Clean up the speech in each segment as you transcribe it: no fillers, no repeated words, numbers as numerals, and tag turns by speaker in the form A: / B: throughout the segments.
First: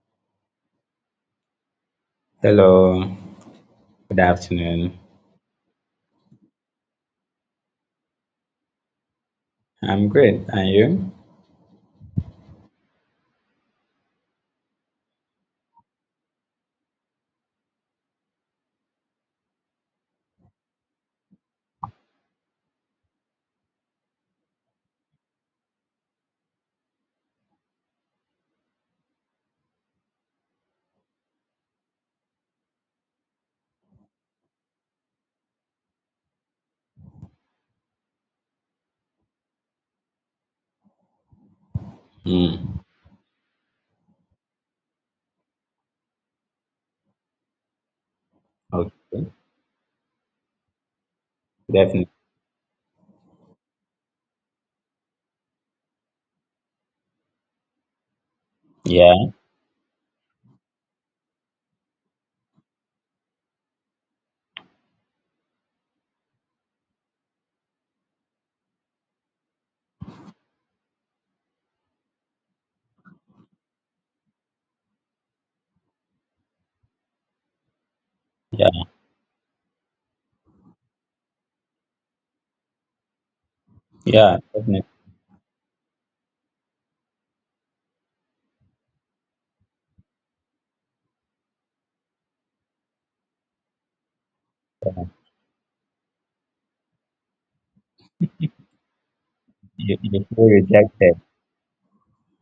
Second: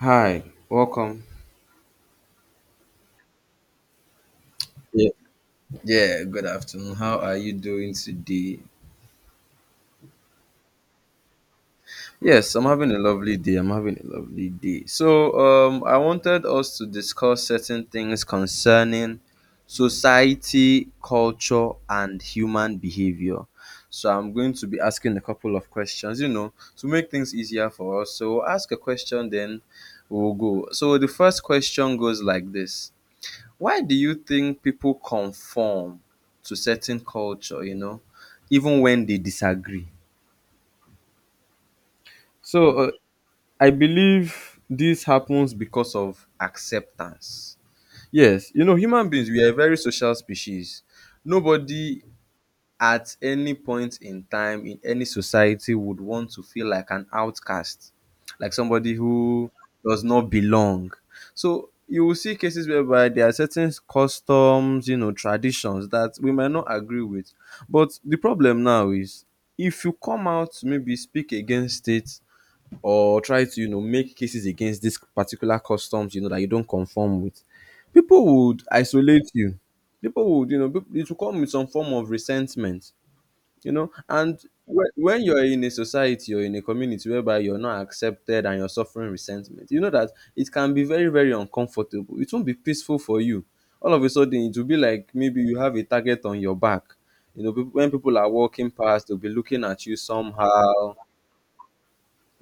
A: Hi, welcome.
B: Hello, good afternoon.
A: Yeah, yeah, good afternoon. How are you doing today?
B: I'm great. And you?
A: Yes, I'm having a lovely day. I'm having a lovely day. I wanted us to discuss certain things concerning society, culture, and human behavior. So, I'm going to be asking a couple of questions, you know, to make things easier for us. So, ask a question, then we'll go. So, the first question goes like this. Why do you think people conform to certain culture, you know, even when they disagree? So
B: Hmm.
A: uh, I believe this happens because of acceptance. Yes, you know, human
B: Okay.
A: beings, we are a very social species. Nobody
B: Definitely.
A: at any point in time in any society would want to feel like an outcast, like somebody
B: Yeah.
A: who does not belong. So you will see cases whereby there are certain customs, you know, traditions that we might not agree with. But the problem now is, if you come out to maybe speak against it or try to, you know, make cases against this particular customs, you know, that you don't conform with, people would
B: Yeah.
A: isolate you. People would, you know, it will come with some form of resentment, you know,
B: Yeah.
A: and
B: Definitely.
A: when you're in a society or in a community whereby you're not accepted and you're suffering resentment, you know that it can be very uncomfortable. It won't be peaceful for you. All of a sudden, it will be like maybe you have a target on your back. You know, when people are walking past, they'll be looking at you
B: You feel
A: somehow.
B: rejected.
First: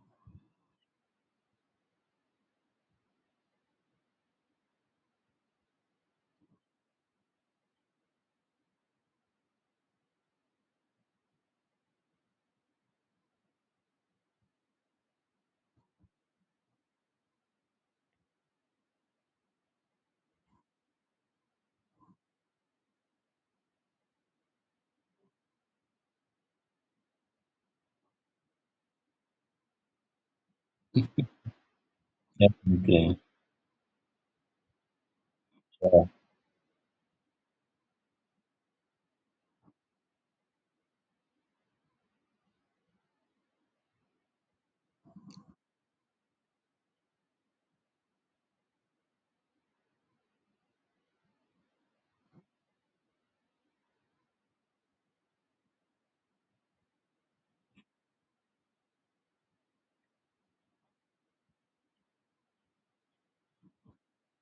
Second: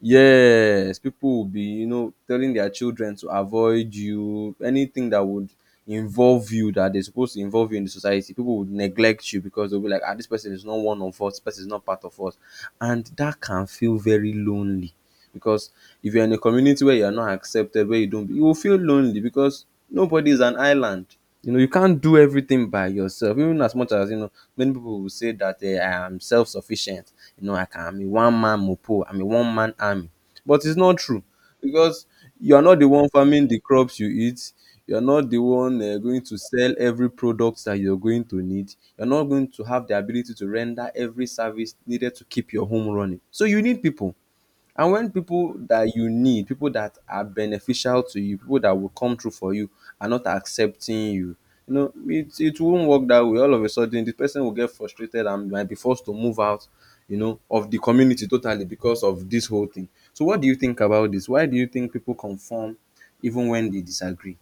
A: Yes, people will be, you know, telling their children to avoid you, anything that would involve you, that they're supposed to involve you in the society. People would neglect you because they'll be like, ah, this person is not one of us, this person is not part of us. And that can feel very lonely because if you're in a community where you're not accepted, where you don't, you will feel lonely, because nobody is an island. You know, you can't do everything by yourself, even as much as you know many people will say that, eh, I am self-sufficient, you know, I'm a one-man mopo, I'm a one-man army. But it's not true, because you're not the one
B: Definitely.
A: farming the crops you eat. You're not the one
B: Yeah.
A: going to sell every product that you're going to need. You're not going to have the ability to render every service needed to keep your home running. So you need people. And when people that you need, people that are beneficial to you, people that will come through for you, are not accepting you, you know, it won't work that way. All of a sudden, the person will get frustrated and might be forced to move out, you know, of the community totally because of this whole thing. So what do you think about this? Why do you think people conform even when they disagree?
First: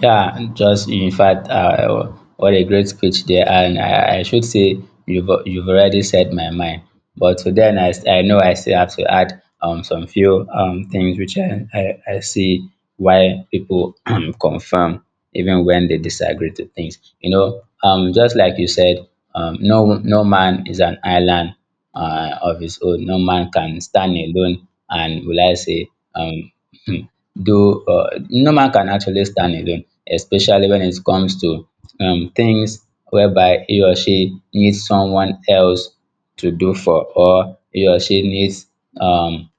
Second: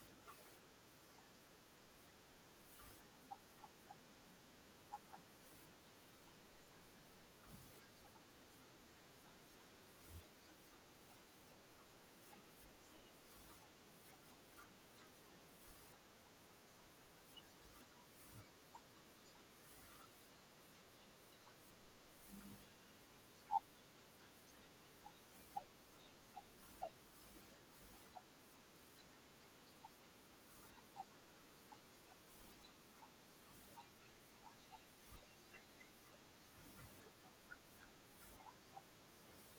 B: Yeah, just in fact, what a great speech there, and I should say you've already said my mind. But then I know I still have to add some few things which I see why people confirm even when they disagree to things. You know, just like you said, no no man is an island of his own. No man can stand alone and will I say, um, do no man can actually stand alone, especially when it comes to things whereby he or she needs someone else to do for, or he or she needs um,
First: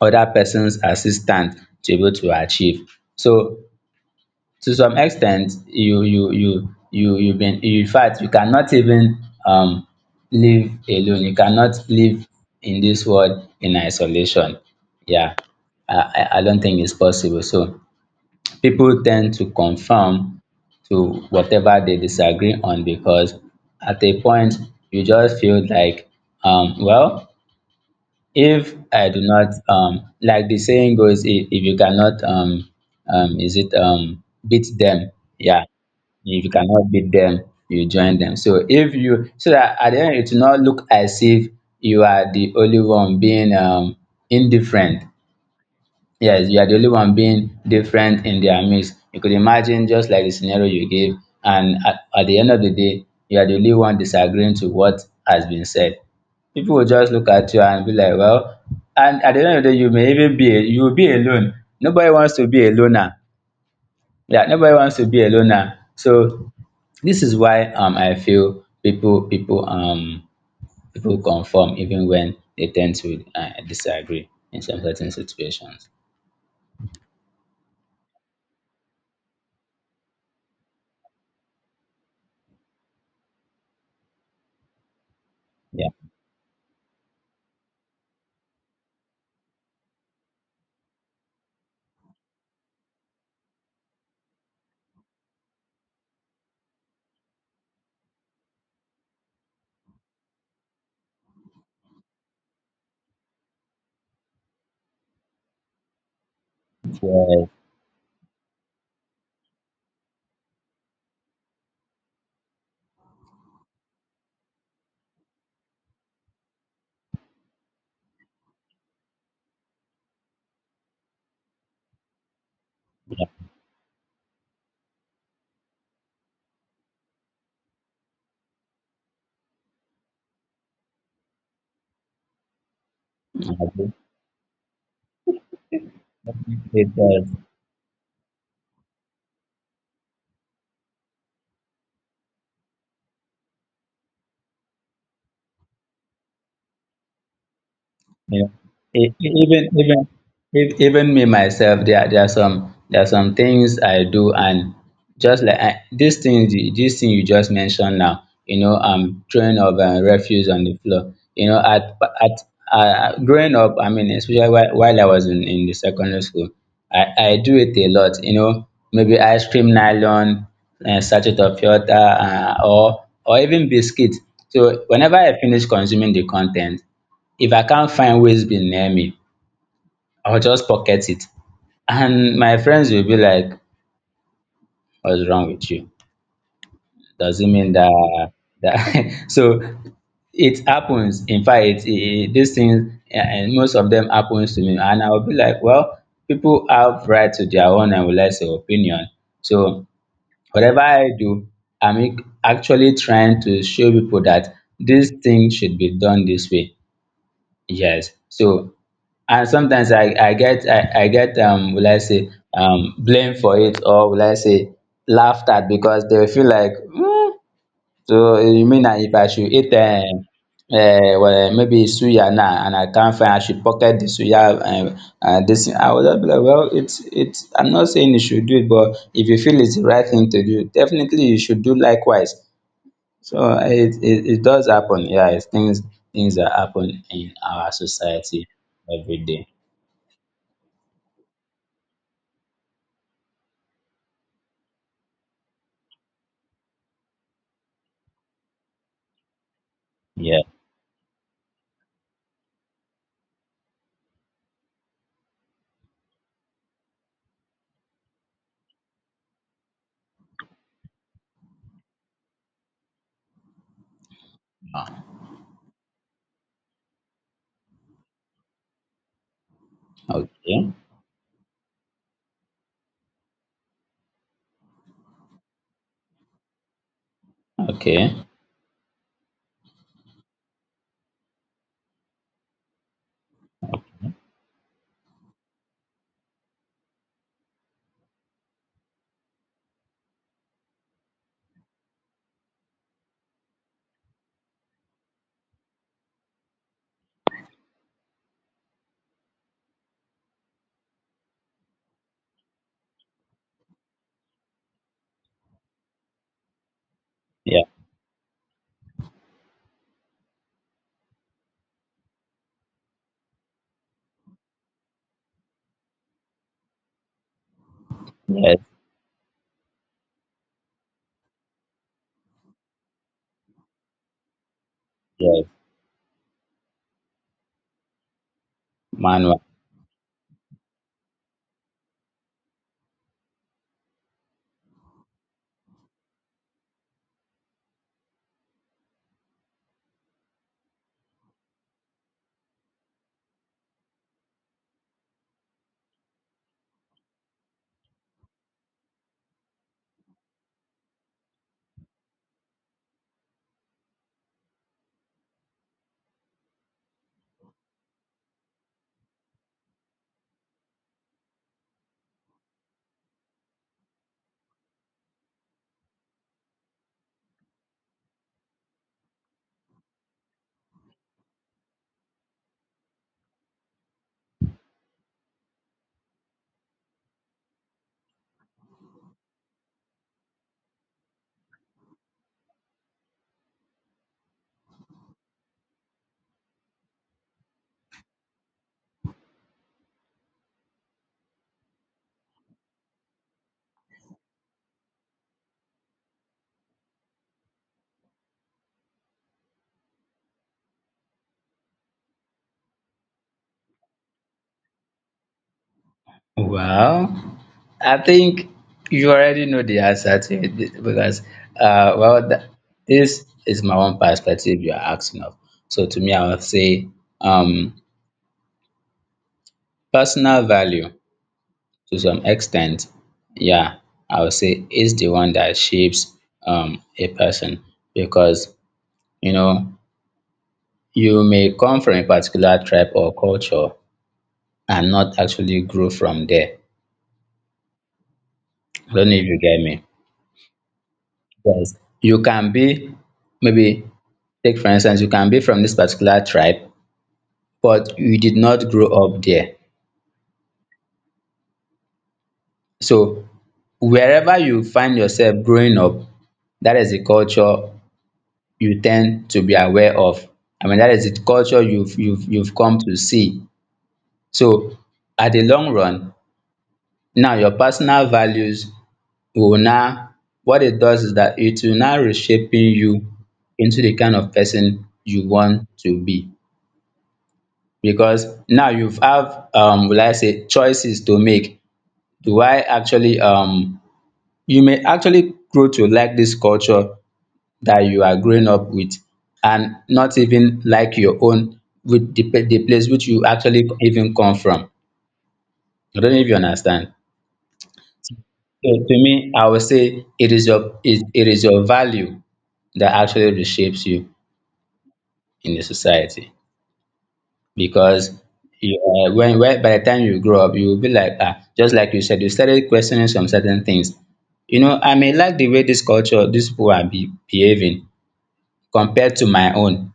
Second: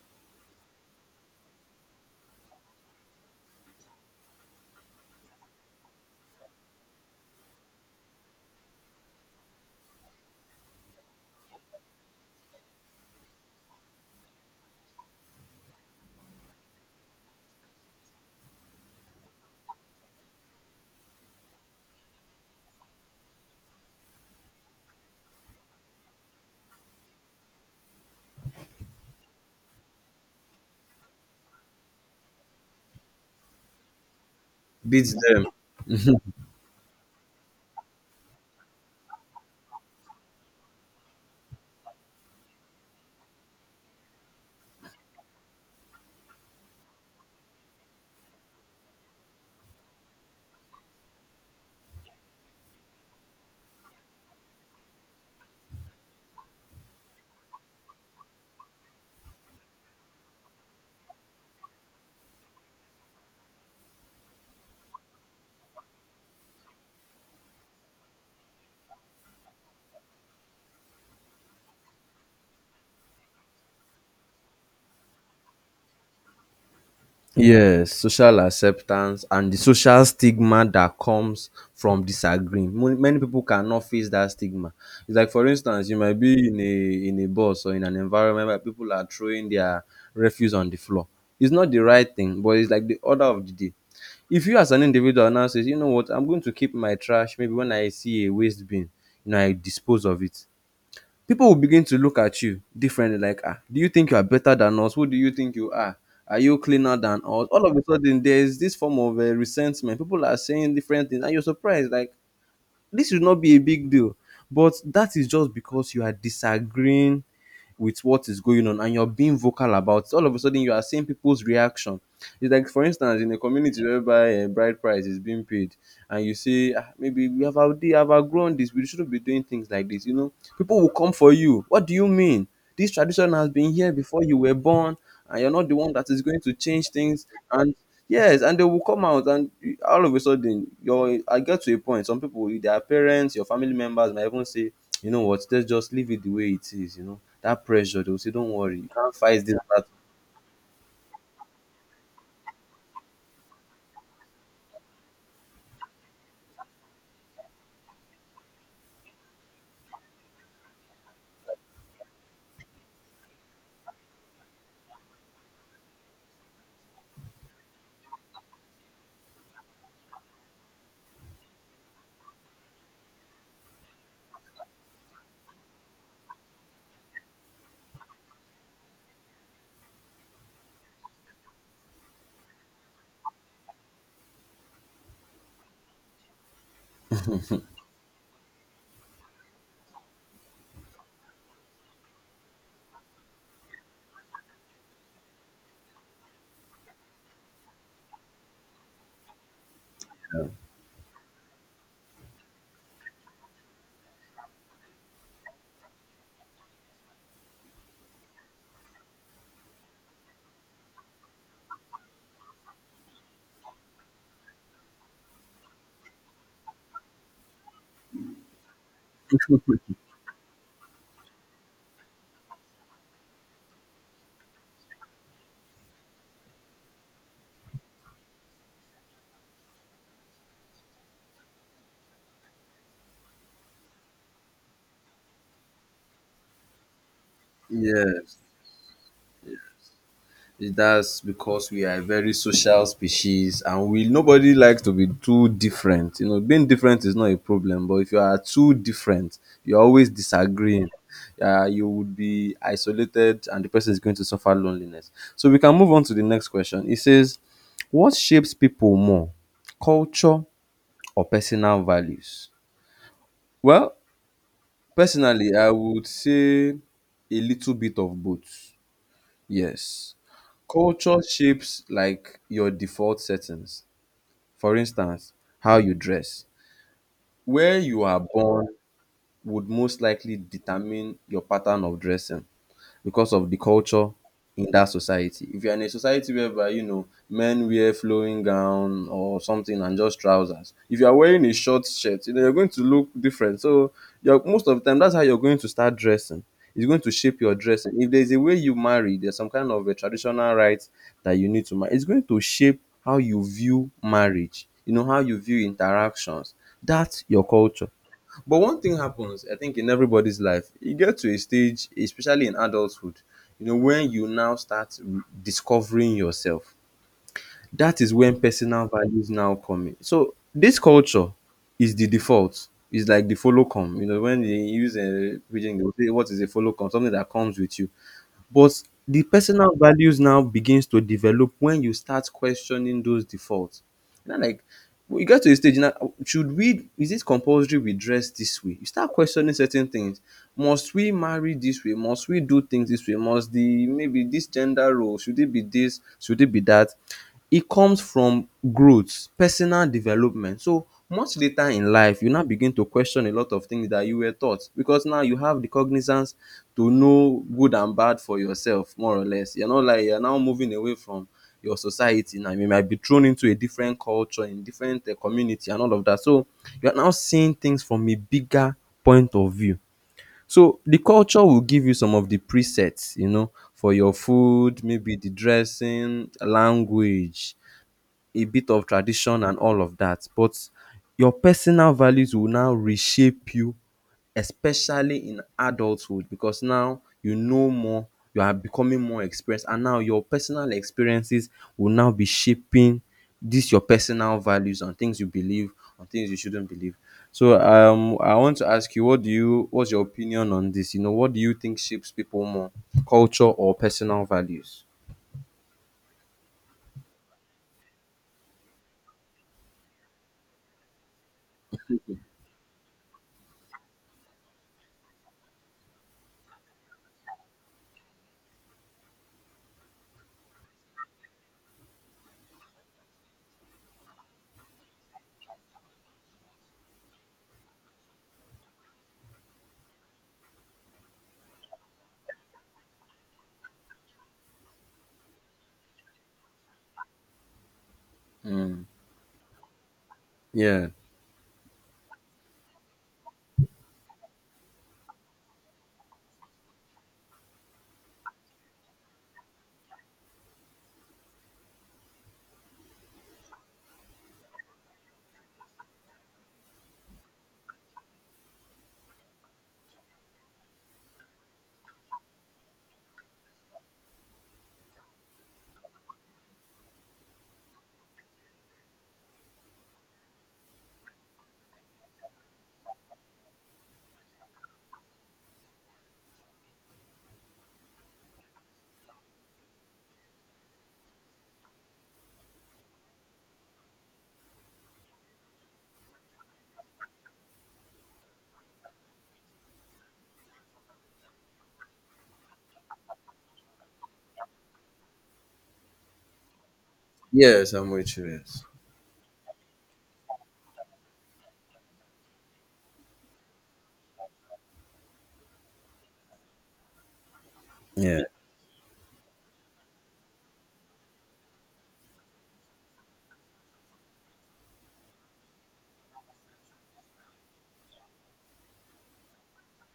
B: other person's assistance to be able to achieve. So to some extent you you you you you been in fact you cannot even live alone. You cannot live in this world in isolation. Yeah, I don't think it's possible. So people tend to conform to whatever they disagree on because at a point you just feel like well, if I do not like the saying goes, if you cannot is it beat them.
A: Beats them.
B: Yeah, if you cannot beat them, you join them. So if you so that at the end it will not look as if you are the only one being indifferent. Yes, you are the only one being different in their midst. You could imagine, just like the scenario you gave, and at the end of the day, you are the only one disagreeing to what has been said. People will just look at you and be like, well, and at the end of the day, you will be alone. Nobody wants to be a loner. Yeah, nobody wants to be a loner. So this is why I feel people conform even when they tend to disagree in some certain situations.
A: Yes, social acceptance and the social stigma that comes from disagreeing. Mo Many people cannot face that stigma. It's like, for instance,
B: Yeah.
A: you might be in a bus or in an environment where people are throwing their refuse on the floor. It's not the right thing, but it's like the order of the day. If you as an individual now says, you know what, I'm going to keep my trash, maybe when I see a waste bin, you know, I dispose of it. People will begin to look at you differently, like, ah, do you think you are better than us? Who do you think you are? Are you cleaner than us?
B: Yes.
A: All of a sudden there is this form of resentment. People are saying different things and you're surprised, like, this should not be a big deal. But that is just because you are disagreeing with what is going on and you're being vocal about it. All of a sudden you are seeing people's reaction. It's like, for instance,
B: Yeah,
A: in a community whereby a bride price is being paid, and you say, ah, maybe we have outgrown this, we shouldn't be doing things like this, you know, people will come for you. What do you mean? This tradition
B: I
A: has been here
B: agree
A: before you were born, and you're not the one that is going to change
B: with the.
A: things, and— Yes, and they will come out, and all of a sudden, your— I get to a point. Some people, their parents, your family members, might even say, "You know what? Let's just leave it the way it is." You know that pressure. They will say,
B: Yeah.
A: "Don't worry, you can't
B: E- e-
A: fight this
B: Even
A: battle."
B: even even me myself, there are some things I do, and just like this thing, this thing you just mentioned now, you know, throwing of refuse on the floor. You know, at growing up, I mean, while I was in the secondary school, I do it a lot. You know, maybe ice cream nylon, sachet of water, or even biscuit. So whenever I finish consuming the content, if I can't find waste bin near me, I'll just pocket it, and my friends will be like, what's wrong with you? Does it mean that so it happens. In fact, it, these things, and most of them happens to me, and I'll be like, well, people have right to their own and will less opinion. So whatever I do, i'm ac- actually trying to show people that this thing should be done this way. Yes. So and sometimes I get will I say blame for it, or will I say laughed at, because they will feel like, "Hmm, so eh, you mean that if I should eat well, maybe suya now, and I can't find I should pocket the suya and this thing." I would just be like, well, it's I'm not saying you should do it, but if you feel it's the right thing to do, definitely you should do likewise. So it does happen. Yeah, it's things, things that happen in our
A: Yes,
B: society every day.
A: that's because we are a very social species, and we— nobody likes to be too different. You know, being different is not a problem, but if you are too different, you're always
B: Yeah.
A: disagreeing. You would be isolated and the person is going to suffer loneliness. So we can move on to the next question. It says, what shapes people more, culture or personal values? Well, personally, I would say a little bit of both. Yes,
B: Okay.
A: culture shapes like your default settings. For instance, how you dress, where you
B: Okay.
A: are born, would most likely determine your pattern of dressing, because of the culture in that society. If you're in a society whereby, you know, men wear flowing gown or something and just trousers, if you're wearing a short shirt, you know, you're going to look different. So you're, most of the time, that's how you're going to start dressing. It's going to shape your dressing. If there's a way you marry, there's some kind of a traditional rite that you need to marry. It's going to shape how you view marriage, you know, how you view interactions. That's your
B: Yeah.
A: culture. But one thing happens, I think, in everybody's life. You get to a stage, especially in adulthood, you know, when you now start discovering yourself. That is when
B: Yes.
A: personal values now come in. So this culture is the default. It's like the follow come. You know, when they use a
B: Yes.
A: reading, they will say, "What is a follow come?" Something that comes with you. But the
B: Manual.
A: personal values now begins to develop when you start questioning those defaults now, like, we get to a stage now. Should we? Is it compulsory we dress this way? You start questioning certain things. Must we marry this way? Must we do things this way? Must the— maybe this gender role? Should it be this? Should it be that? It comes from growth, personal development. So much later in life, you now begin to question a lot of things that you were taught, because now you have the cognizance to know good and bad for yourself, more or less. You're not like— you're now moving away from your society. Now you might be thrown into a different culture, in different community and all of that. So you're now seeing things from a bigger point of view. So the culture will give you some of the presets, you know, for your food, maybe the dressing, language, a bit of tradition and all of that, but your personal values will now reshape you, especially in adulthood, because now you know more, you are becoming more experienced, and now your personal experiences will now be shaping this your personal values on things you believe, on things you shouldn't believe. So I want to ask you, what's your opinion on this? You know, what do you think shapes people more, culture or personal values?
B: Well, I think you already know the answer to it, because, uh, well, th- this is my own perspective you are asking of. So to me, I would say, um, personal value, to some extent, yeah, I would say is the one that shapes a person, because you know, you may come from a particular tribe or culture and not actually grow from there.
A: Mm.
B: I don't know if you get me.
A: Yeah.
B: Yes. You can be, maybe, take for instance, you can be from this particular tribe, but you did not grow up there. So wherever you find yourself growing up, that is the culture you tend to be aware of. I mean, that is the culture you've come to see. So at the long run, now your personal values will now, what it does is that it will now reshaping you into the kind of person you want to be, because now you have will I say choices to make. Do I actually You may actually grow to like this culture that you are growing up with and not even like your own, with the, the place which you actually even come from. I don't know if you understand.
A: Yes, I'm with you. Yes.
B: So to me, I would say it is your, it is your value that actually reshapes you in the society, because
A: Yeah.
B: you, when by the time you grow up, you will be like, ah, just like you said, you started questioning some certain things. You know, I may like the way this culture, these people behaving compared to my own.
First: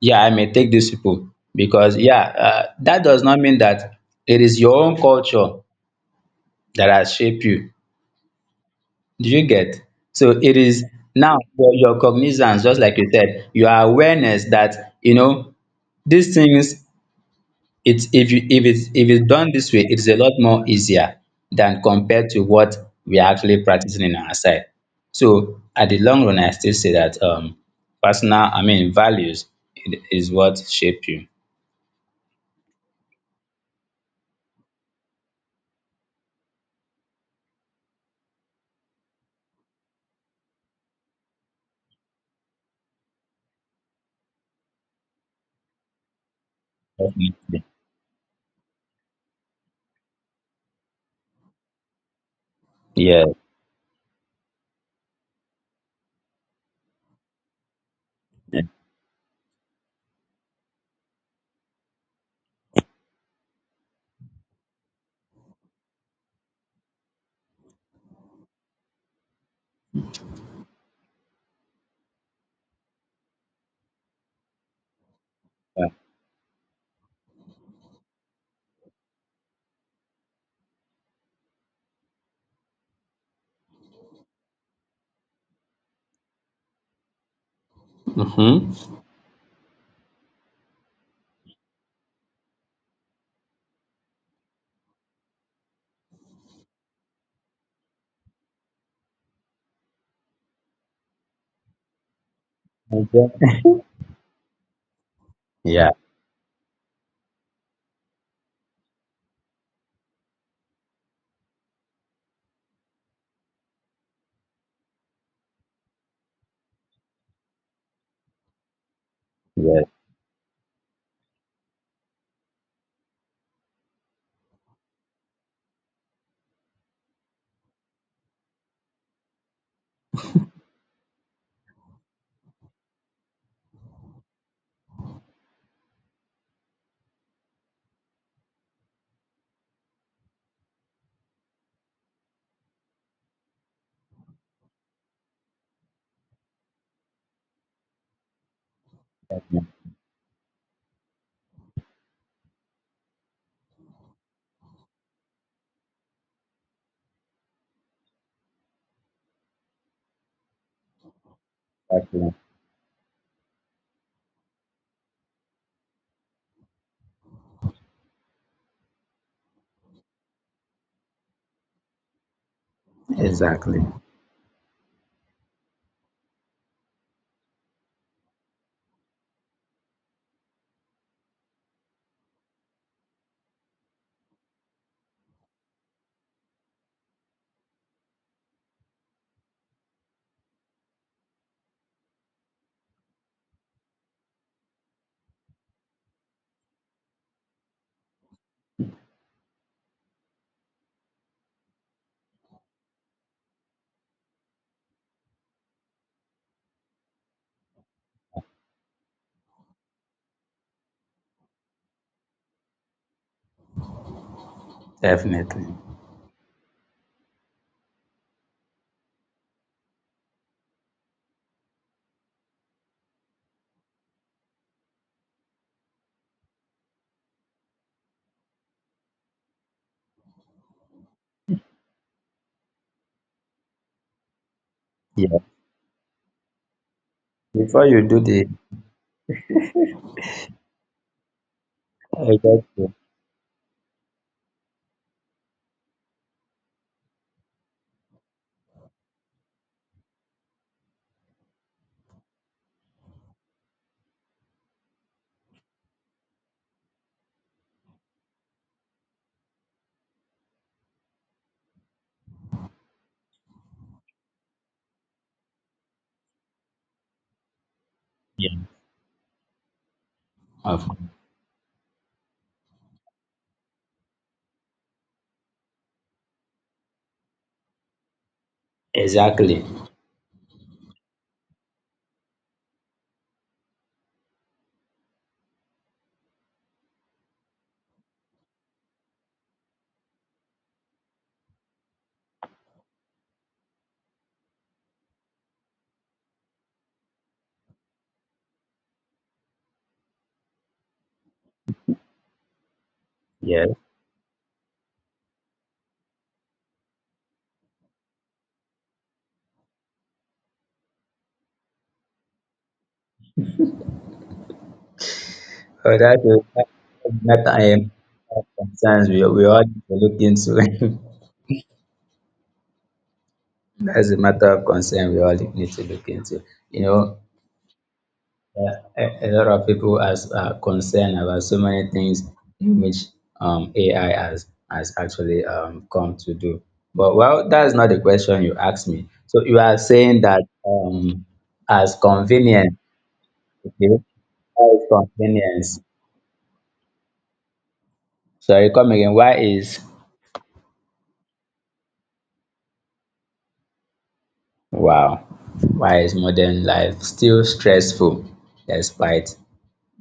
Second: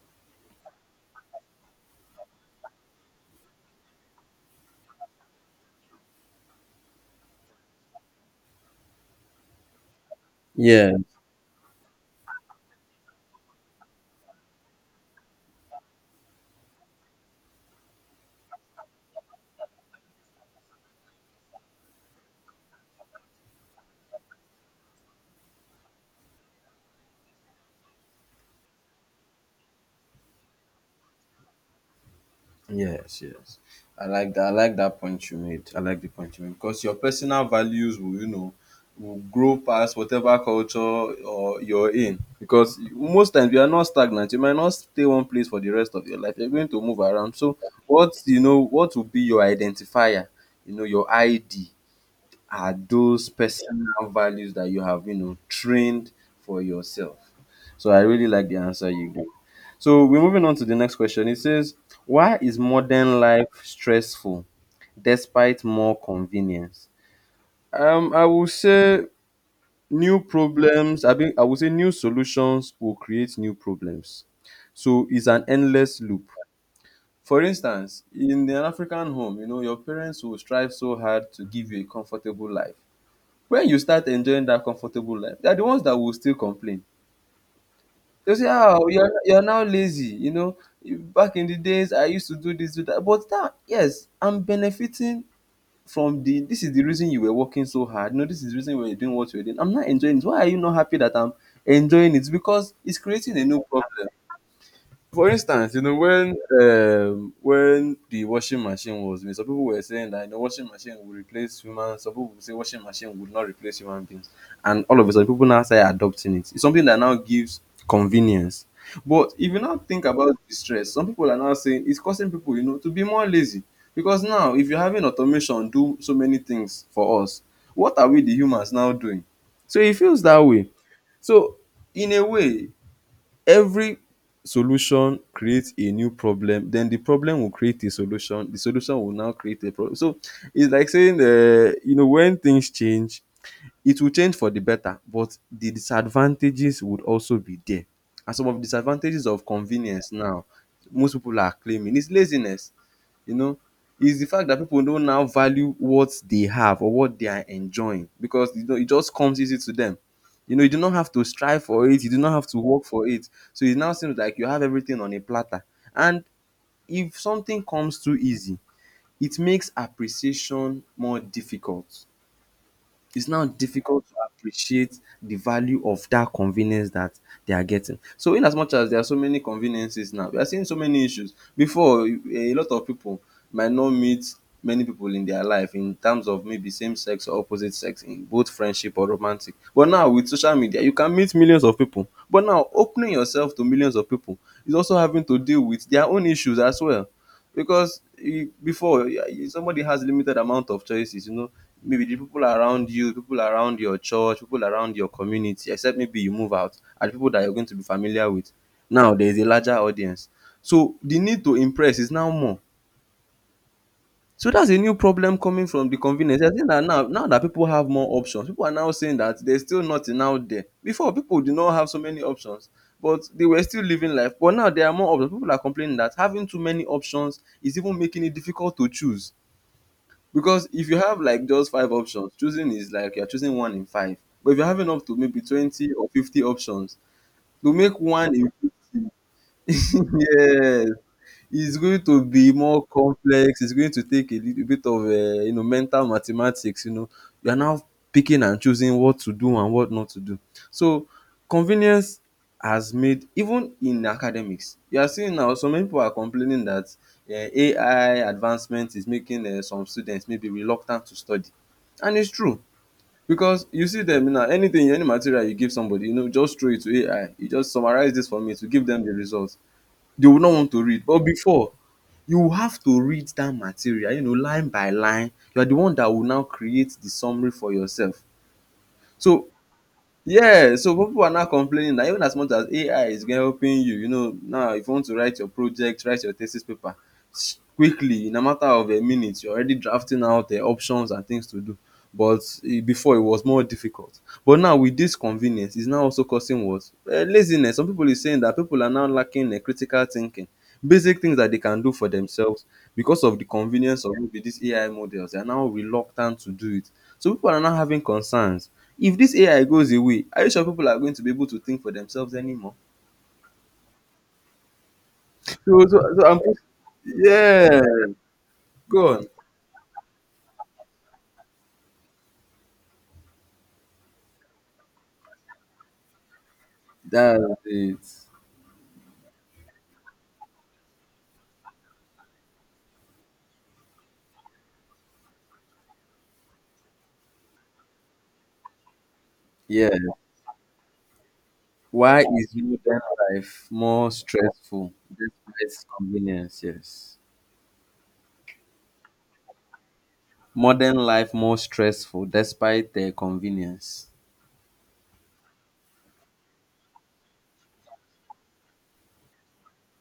B: Yeah, I may take these people because, yeah, that does not mean that it is your own culture that has shaped you. Do you get? So it is
A: Yeah.
B: now your cognizance, just like you said, your awareness that, you know, these things, it's if you if it's done this way, it's a lot more easier than compared to what we're actually practicing in our side. So at the long run, I still say that personal, I mean values I- is what shape you.
A: Yes, yes. I like that. I like that point you made. I like the point you made because your personal values will, you know, will grow past whatever culture or you're in. Because most times you are not stagnant. You might not stay one place for the rest of your life. You're going to move around.
B: Definitely.
A: So what— you know, what will be your identifier? You know, your ID are
B: Yeah.
A: those personal values that you have, you know, trained for yourself. So I really like the
B: Yeah.
A: answer you gave. So we're moving on to the next question. It says, why is modern life stressful despite more convenience? I will say new problems— mean, I will say new solutions will create new problems. So it's an endless loop. For instance, in an African home, you know, your parents will strive so hard to give you a comfortable life. When you start enjoying that comfortable life, they are the ones that will still complain. They'll say, "Ah, oh,
B: Mm-hmm.
A: you're now lazy." You know, back in the days, I used to do this, do that. But now, yes, I'm benefiting from the— this is the reason you were working so hard. No, this is the reason you were doing what you were doing. I'm not enjoying it. Why are you not happy that I'm enjoying it? Because it's creating a new problem. For instance,
B: Yeah.
A: when the washing machine was made, some people were saying that the washing machine would replace humans. Some people would say washing machine would not replace human beings, and all of a sudden, people now start adopting it. It's something that now gives convenience. But if you now
B: Yeah.
A: think about the stress, some people are now saying it's causing people, you know, to be more lazy, because now if you're having automation do so many things for us, what are we the humans now doing? So it feels that way. So in a way, every solution creates a new problem. Then the problem will create a solution, the solution will now create a problem. So it's like saying you know, when things change, it will change for the better, but the disadvantages would also be there. And some of the disadvantages of convenience now, most people are claiming is laziness. You know, is the fact that people don't now value what they have or what they are enjoying, because you know, it just comes easy to them. You know, you do not have to strive for it, you do not
B: Exactly.
A: have to work for it. So it now seems like you have everything on a platter. And if something comes too easy, it makes appreciation more difficult. It's now
B: Exactly.
A: difficult to appreciate the value of that convenience that they are getting. So, in as much as there are so many conveniences now, we are seeing so many issues. Before, a lot of people might not meet many people in their life in terms of maybe same sex or opposite sex in both friendship or romantic. But now, with social media, you can meet millions of people. But now, opening yourself to millions of people is also having to deal with their own issues as well, because you, before somebody has limited amount of choices, you know, maybe the people around you, people around your church, people around your community, except maybe you move out, are the people that you're going to be familiar with. Now there is a larger audience, so the need to impress is now more. So that's a new problem coming
B: Definitely.
A: from the convenience. I think that now, now that people have more options, people are now saying that there's still nothing out there. Before, people did not have so many options, but they were still living life. But now there are more options. People are complaining that having too many options is even making it difficult to choose. Because if you have like just five options, choosing is like you're choosing one in five. But if you're having up to maybe
B: Yeah.
A: 20 or 50 options, to
B: Before
A: make
B: you do
A: one
B: the
A: in 50, yes, it's going to be more
B: exactly.
A: complex. It's going to take a little bit of, you know, mental mathematics, you know. You are now picking and choosing what to do and what not to do. So, convenience has made, even in academics, you are seeing now some people are complaining that AI advancement is making some students maybe reluctant to study. And it's true, because you see them now, anything, any material you give somebody, you know, just throw it to AI. You just summarize this for me, to give them the results. They will not want to
B: Of-.
A: read. But before, you have to read that material, you know, line by line. You are the one that will now create the summary for yourself. So
B: Exactly.
A: yes, so pipu are now complaining that even as much as AI is helping you, you know, now if you want to write your project, write your thesis paper quickly in a matter of a minute, you're already drafting out options and things to do. But e before, it was more difficult. But now with dis convenience is now also causing what? Laziness. Some pipu is saying that pipu are now lacking critical thinking. Basic things that they can do for themselves, because of the
B: Yeah.
A: convenience of maybe dis AI models, they are now reluctant to do it. So pipu are now having concerns. If this AI goes away, are you sure people are going to be able to think for themselves anymore? So
B: Oh,
A: so
B: that
A: so I'm
B: is,
A: just
B: that I
A: yeah,
B: am of
A: go
B: concerns
A: on.
B: we all need to look into. That's a matter of concern we all need to look into. You know,
A: That's it.
B: a lot of people as are concerned about so many things in which AI has actually come to do. But well, that's not the question you asked me. So you are
A: Yeah.
B: saying that as
A: Why is
B: convenient,
A: modern life
B: okay?
A: more
B: Why is
A: stressful
B: convenience?
A: despite convenience? Yes.
B: Sorry, come again. Why is.
A: Modern life more stressful despite the convenience.
B: Wow, why is modern life still stressful despite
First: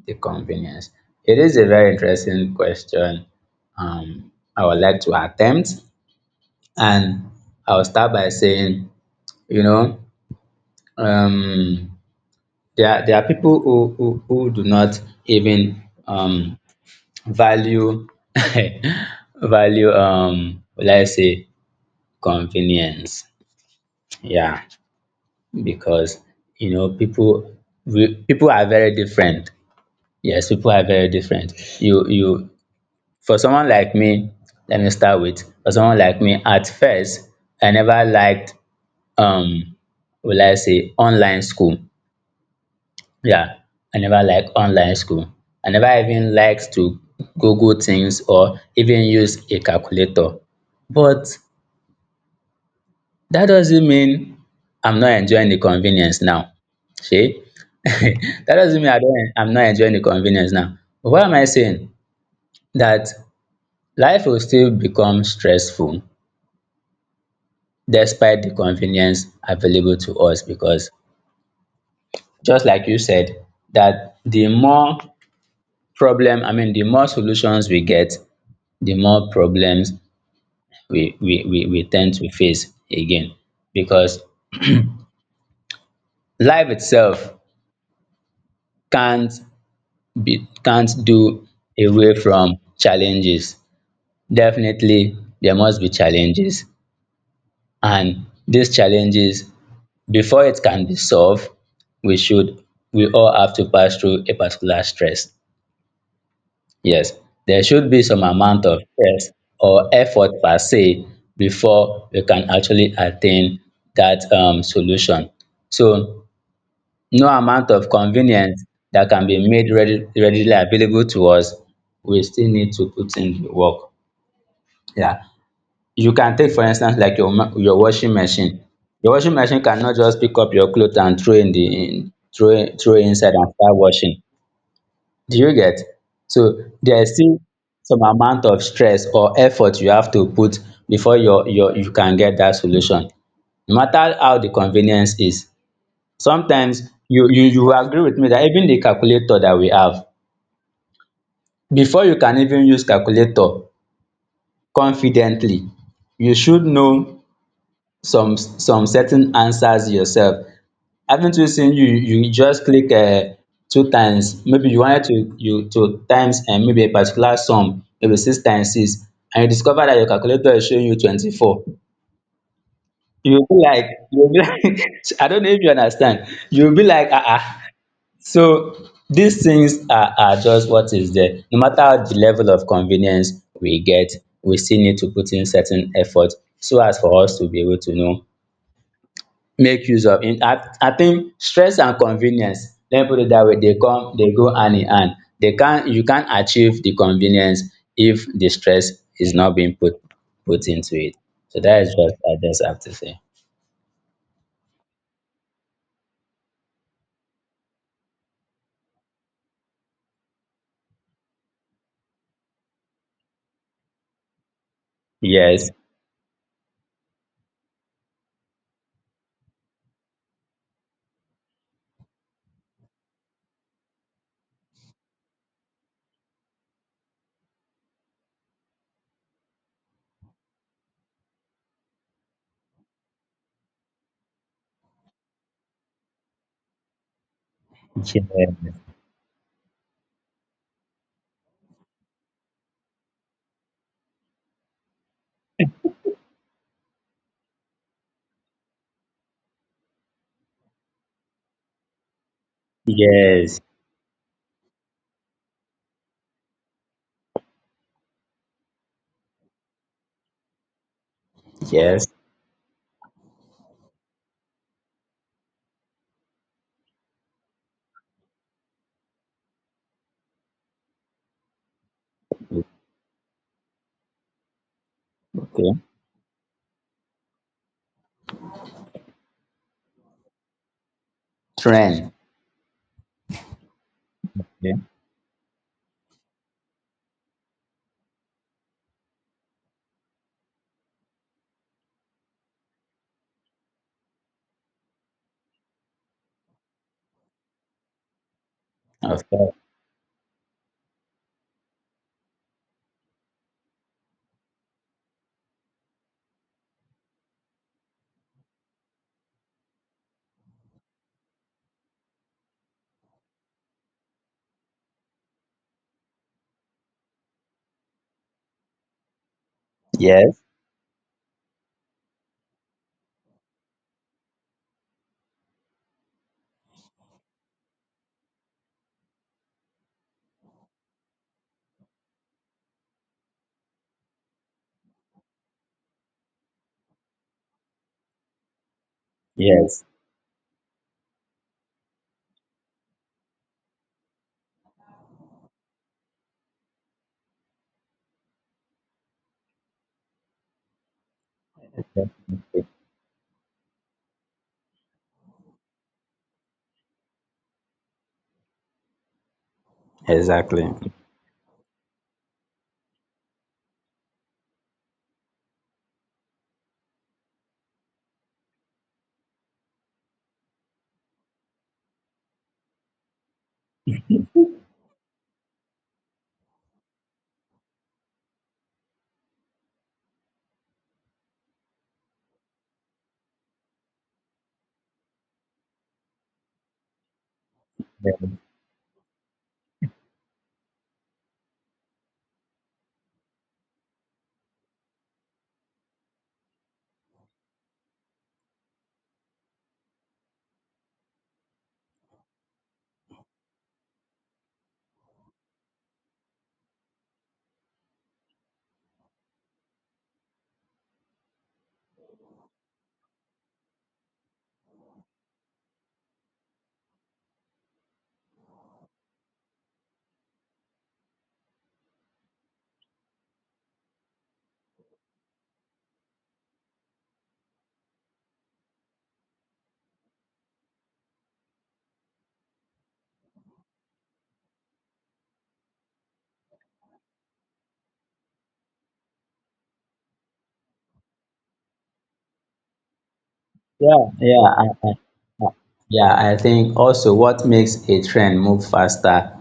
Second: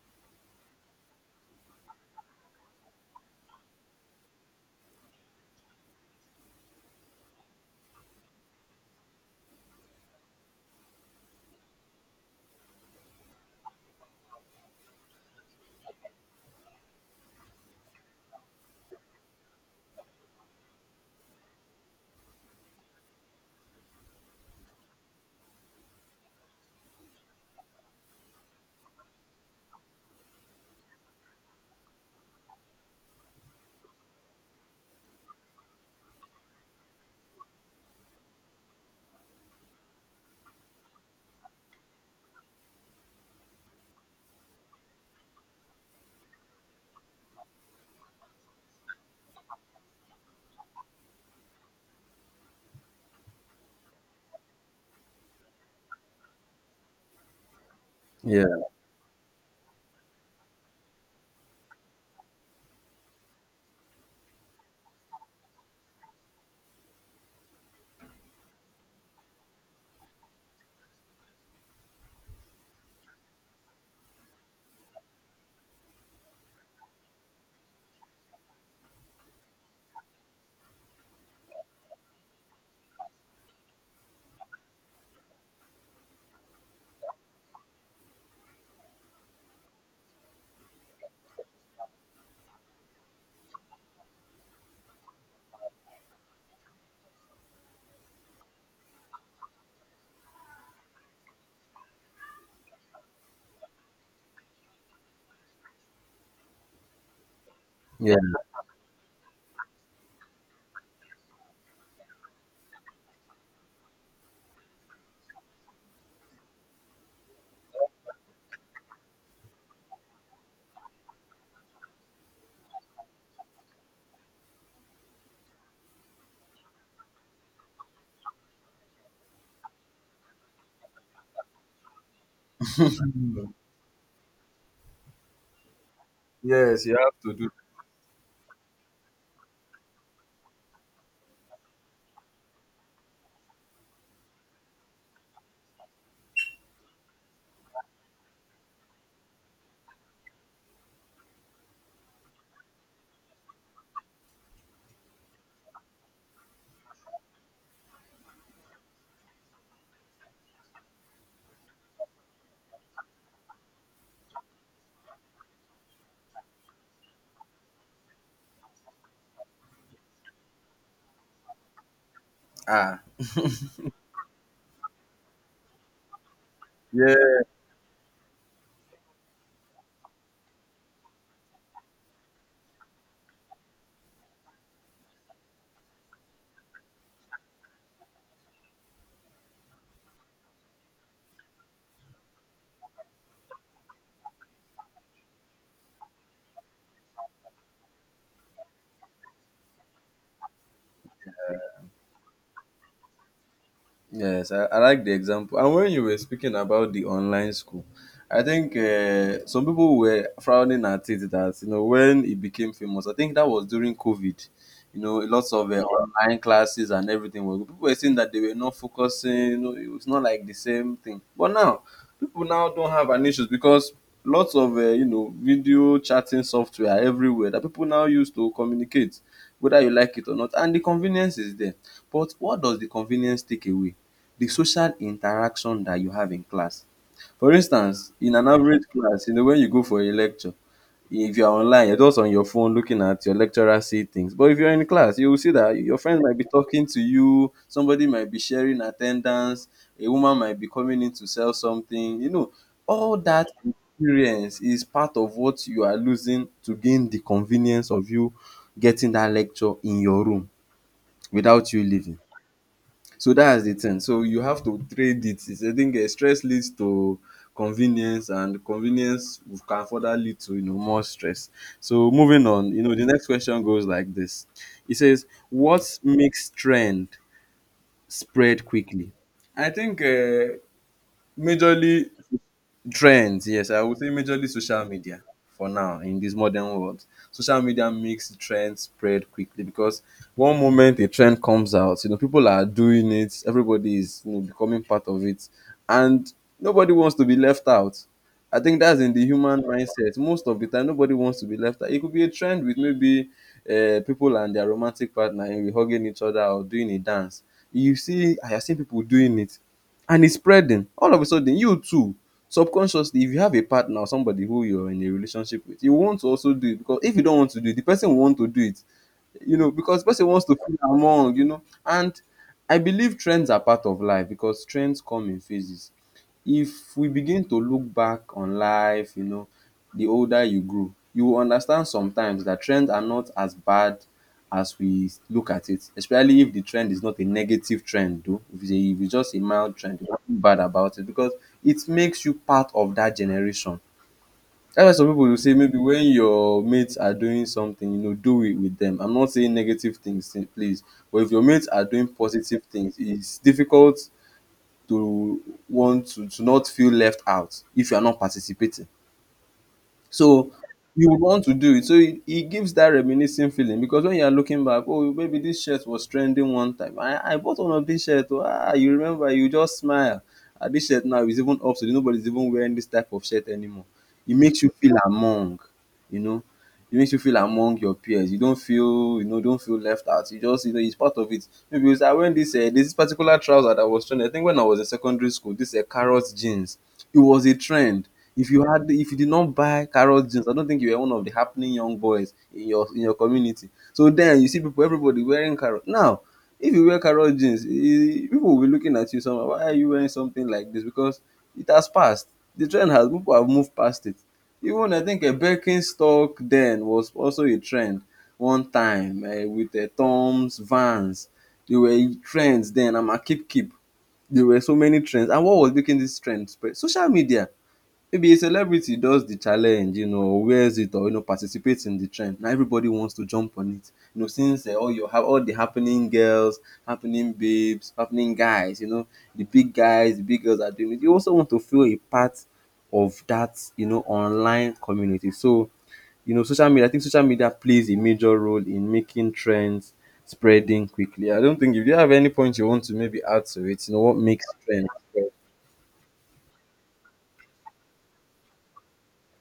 B: the convenience? It is a very interesting question. I would like to attempt, and I'll start by saying, you know, um, there are people who do not even value value, let's say, convenience. Yeah, because you know people, people are very different. Yes, people are very different. You For someone like me, let me start with for someone like me, at first, I never liked um, will I say online school. Yeah, I never liked online school. I never even liked to Google things or even use a calculator. But that doesn't mean I'm not enjoying the convenience now. See?
A: Yeah.
B: that doesn't mean I'm not enjoying the convenience now. But what am I saying? That life will still become stressful despite the convenience available to us because, just like you said, that the more problem, I mean, the more solutions we get, the more problems we tend to face again, because life itself can't be, can't do away from challenges. Definitely, there must be challenges. And these challenges, before it can be solved, we should, we all have to pass through a particular stress. Yes, there should be
A: Yeah.
B: some amount of stress or effort per se before we can actually attain that solution. So no amount of convenience that can be made readily available to us, we still need to put in the work. Yeah. You can take for instance like your washing machine. Your washing machine cannot just pick up your clothes and throw in throw it inside and start washing. Do you get? So
A: Yes, you
B: there
A: have
B: is
A: to
B: still
A: do.
B: some amount of stress or effort you have to put before you can get that solution. No matter how the convenience is, sometimes you will agree with me that even the calculator that we have, before you can even use calculator confidently, you should know some certain answers yourself. Haven't you seen, you just click, two times, maybe you wanted to, you to times, and maybe a particular sum, maybe six times six, and you discover that your calculator is showing you 24?
A: Ah.
B: You will be like, you will be like I don't know if you understand, you will be like, ah.
A: Yeah.
B: Ah. So these things are just what is there. No matter the level of convenience we get, we still need to put in certain effort so as for us to be able to make use of it. I think stress and convenience, let me put it that way, they come they go hand in hand. They can't You can't achieve the convenience if the stress is not being put into it. So that is what I just have to say.
A: Yes, I like the example. And when you were speaking about the online school, I think some people were frowning at it that, you know, when it became famous, I think that was during COVID. You know, lots
B: Yes,
A: of online classes and everything. People were saying that they were not focusing, you know, it was not like the same thing. But now, people now don't have an issues, because lots of, you know, video chatting software everywhere that people now use to communicate, whether you like it or not. And the convenience is there. But what does the convenience take away? The social interaction that you have in class. For instance,
B: yes,
A: in an average class, you know, when you go for a lecture, if you're online, you're just on your phone looking at your lecturer say things. But if you're in class, you will see that your friends might be talking to you, somebody might be sharing attendance, a woman might be coming in to sell something. You know, all that
B: yes,
A: experience is part of what you are losing to gain the convenience of you getting that lecture in your room without you
B: yes,
A: leaving. So that's the thing. So you have to trade it. It's, I think stress leads to convenience, and convenience can further lead to, you know, more stress. So moving on, you know, the next question goes like this. It says,
B: okay.
A: "What makes trend spread quickly?" I think majorly
B: Trend,
A: Trends, yes, I would say majorly
B: okay,
A: social media for now in this modern world. Social media makes trends spread quickly because one moment a trend comes out, you know, people are doing it, everybody is, you know, becoming part of it, and nobody wants to be left out. I think that's in the
B: of course.
A: human mindset. Most of the time, nobody wants to be left out. It could be a trend with maybe people and their romantic partner and hugging each other or doing a dance. You see, I have seen people doing it and it's spreading all of a sudden. You too, subconsciously, if you have a partner or somebody who you're in a relationship with, you want to also do it, because if you don't want to do it, the person will want to do it, you know, because person
B: Yes,
A: wants to feel among, you know. And I believe trends are part of life because trends come in phases. If we begin to look back on life, you know, the older you grow, you will understand sometimes that trends are not as bad as we look at it, especially if the trend is not a negative trend, though. If it's just a mild
B: yes,
A: trend, there's nothing bad about it, because it makes you part of that generation. That's why some pipu go say, maybe when your mates are doing something, you know, do it with dem. I'm not saying negative things eh, please, but if your mates are doing positive
B: definitely.
A: things, it's difficult to want to not feel left out if you are not participating. So
B: Exactly.
A: you would want to do it. So it gives that reminiscing feeling, because when you are looking back, oh, maybe this shirt was trending one time. I bought one of this shirt. Oh, ah, you remember, you just smile. Ah, this shirt now is even obsolete. Nobody's even wearing this type of shirt anymore. It makes you feel among, you know, it makes you feel among your peers. You don't feel, you know, don't feel left out. You just, you know, it's part of it. Maybe it's, I went this, this particular trouser that was trending. I think when I was in secondary school, this carrot jeans. It was a trend. If you did not buy carrot jeans, I don't think you were one of the happening young boys in your community. So then you see people everybody wearing carrot. Now, if you wear carrot jeans, eh, people will be looking at you somehow. Why are you wearing something like this? Because it has passed. The trend has people have moved past it. Even I think a Birkenstock then was also a trend one time with the Tom's Vans. They were trends then. I'm a keep there were so many trends, and what was making this trend spread, social media, maybe a celebrity does the challenge, you know, or wears it, or you know, participates in the trend. Now everybody wants to jump on it, you know, since all your all the happening girls, happening babes, happening guys, you know, the big guys, the big girls are doing it, you also want to feel a part of that, you know, online community. So you know, social media, I think social media plays a major role in making trends spreading quickly. I don't think, if you have any point you want to maybe add to it, you know,
B: Yeah,
A: what
B: yeah,
A: makes trends spread.
B: yeah. I think also what makes a trend move faster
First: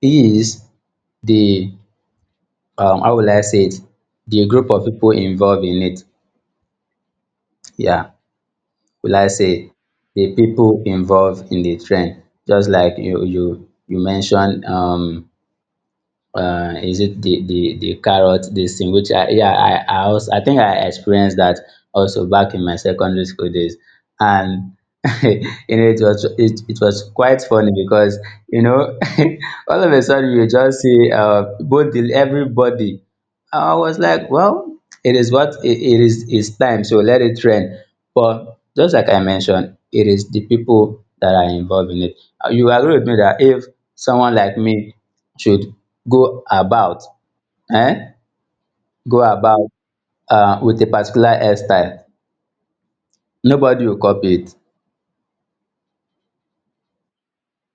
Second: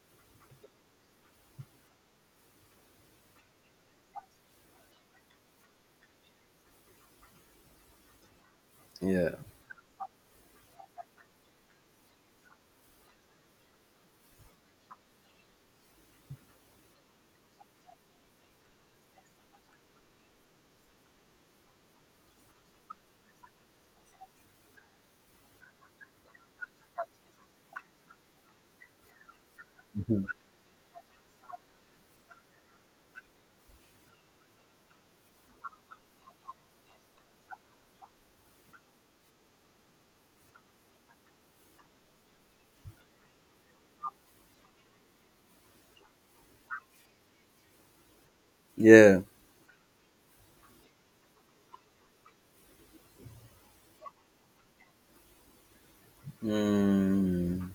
B: is the how will I say it? The group of people involved in it. Yeah, will I
A: Yeah.
B: say the people involved in the trend? Just like you mentioned. Is it the carrot this thing which I, yeah, I also I think I experienced that also back in my secondary school days and you know it was it was quite funny because you know all of a
A: Mhm.
B: sudden you just see both the everybody. I was like, well, it is it is, it's time, so let it rain. But just like I mentioned, it is the people that are involved in it. You agree with me that if someone like me should go about, eh, go
A: Yeah.
B: about with a particular hairstyle, nobody will copy it.
A: Mm.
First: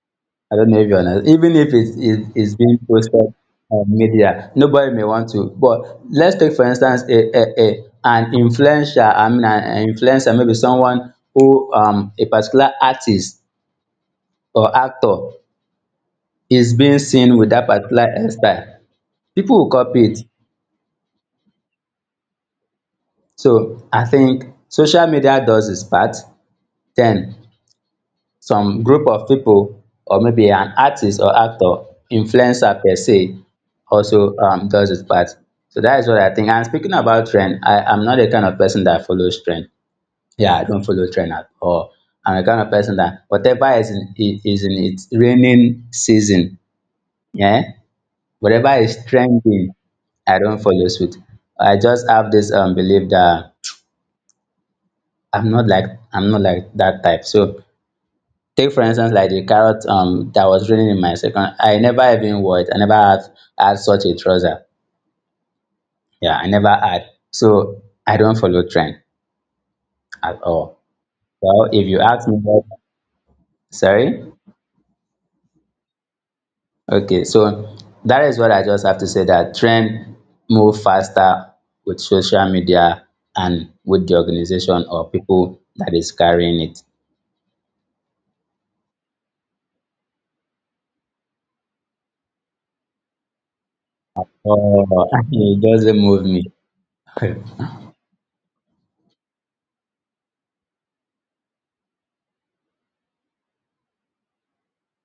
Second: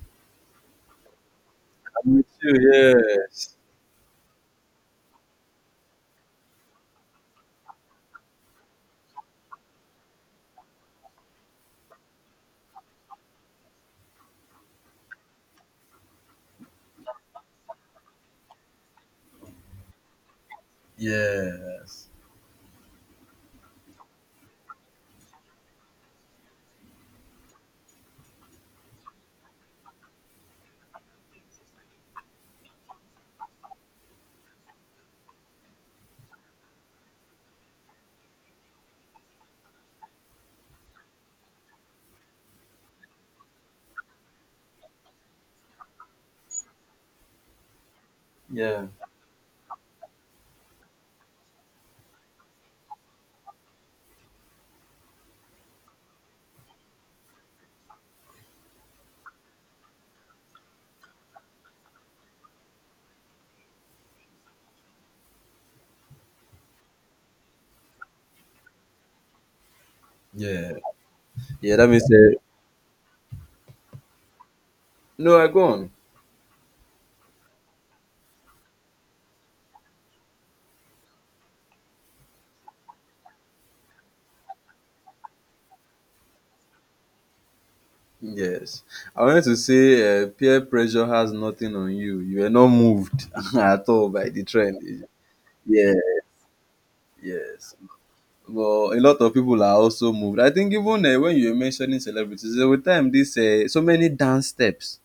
B: I don't know if you're honest. Even if
A: I'm with
B: it's
A: you,
B: being posted
A: yes.
B: on media, nobody may want to. But let's take, for instance, an influencer, I mean, an influencer, maybe someone who, a particular artist or actor is being seen with that particular hairstyle. People will copy it.
A: Yes.
B: So I think social media does its part. Then some group of people or maybe an artist or actor influencer per se also does its part. So that is what I think. And speaking about trend, I am not the kind of person that follows trend. Yeah, I don't follow trend at all. I'm the kind of person that whatever is in, is in its raining season, yeah, whatever
A: Yeah.
B: is trending, I don't follow suit. I just have this belief that i'm not like I'm not like that type. So take for instance like the carrot that was raining in my second, I never even wore it, I never had had such a trouser, yeah, I never had. So I don't follow trend at
A: Yeah.
B: all. Well,
A: Yeah,
B: if
A: that
B: you
A: means
B: ask me what, sorry.
A: no, I go on.
B: Okay, so that is what I just have to say, that trend move faster with social media and with the organization or people that is carrying it.
A: Yes. I wanted to say peer pressure has nothing on you. You are not moved at all by the trend.
B: Oh, it
A: Yeah.
B: doesn't move me.
A: Yes. But a lot of people are also moved. I think even when you were mentioning celebrities, there were time this so many dance steps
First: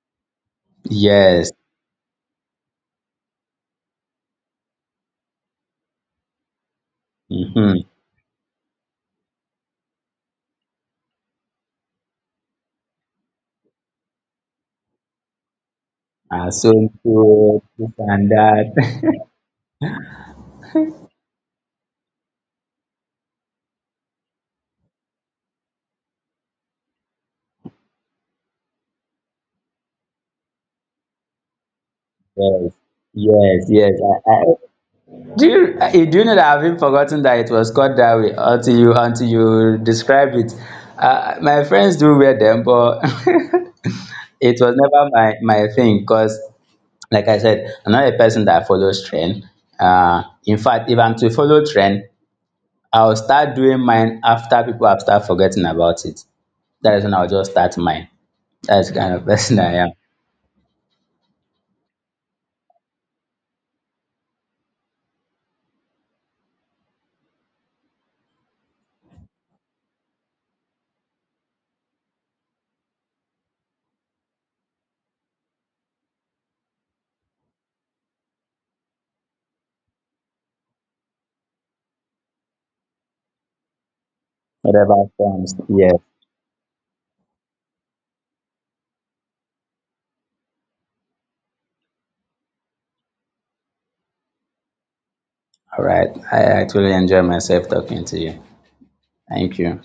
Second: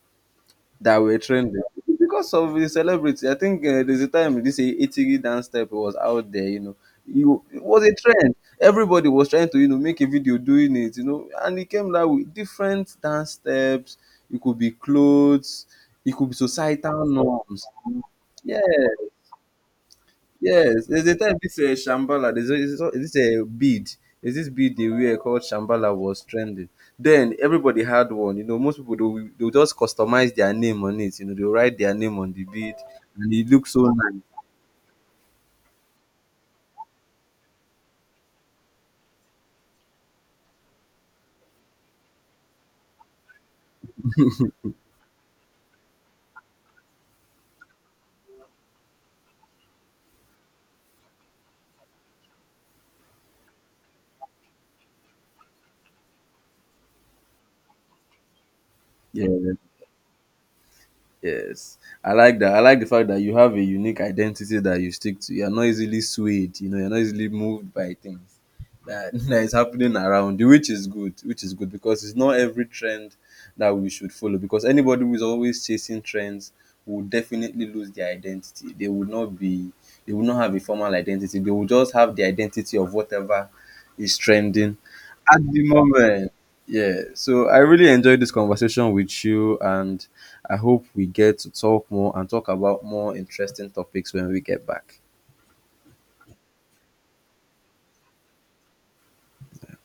A: that were
B: Yes.
A: trending because of the celebrity. I think there's a time this 80 dance step was out there. You know, you it was
B: Mhm.
A: a trend. Everybody was trying to, you know, make a video doing it. You know, and it came like with different dance steps. It could be clothes. It could be
B: Uh, swimming
A: societal
B: pool,
A: norms.
B: this and
A: Yeah,
B: that.
A: yes, there's a time this Shambhala, there's a, this a bead, there's this bead they wear called Shambhala was trending. Then everybody had one. You know, most people they will, just customize their name on it. You know, they will write their name on the
B: Yes,
A: bead, and it
B: yes,
A: looks so
B: yes.
A: nice.
B: I, I, do you, do you know that I've even forgotten that it was called that way until you describe it. My friends do wear them, but it was never my thing because, like I said, I'm not a person that follows trend. In fact, if I'm to follow trend, I'll start doing mine after people have started forgetting about it. That is when I'll just start mine. That's the kind of
A: Yeah,
B: person I am.
A: yes, I like that. I like the fact that you have a unique identity that you stick to. You're not easily swayed. You know, you're not easily moved by things that, that is happening around you, which is good. Which is good because it's not every trend that we should follow. Because anybody who is always chasing trends will definitely lose their identity. They will not be. They will not have a formal identity. They will just have the identity of whatever is trending
B: Whatever
A: at
B: comes,
A: the
B: yes.
A: moment. Yeah. So I really enjoyed this conversation with you, and I hope we get to talk more and talk about more interesting topics when we get back.
B: All right. I actually enjoy myself talking to you. Thank you.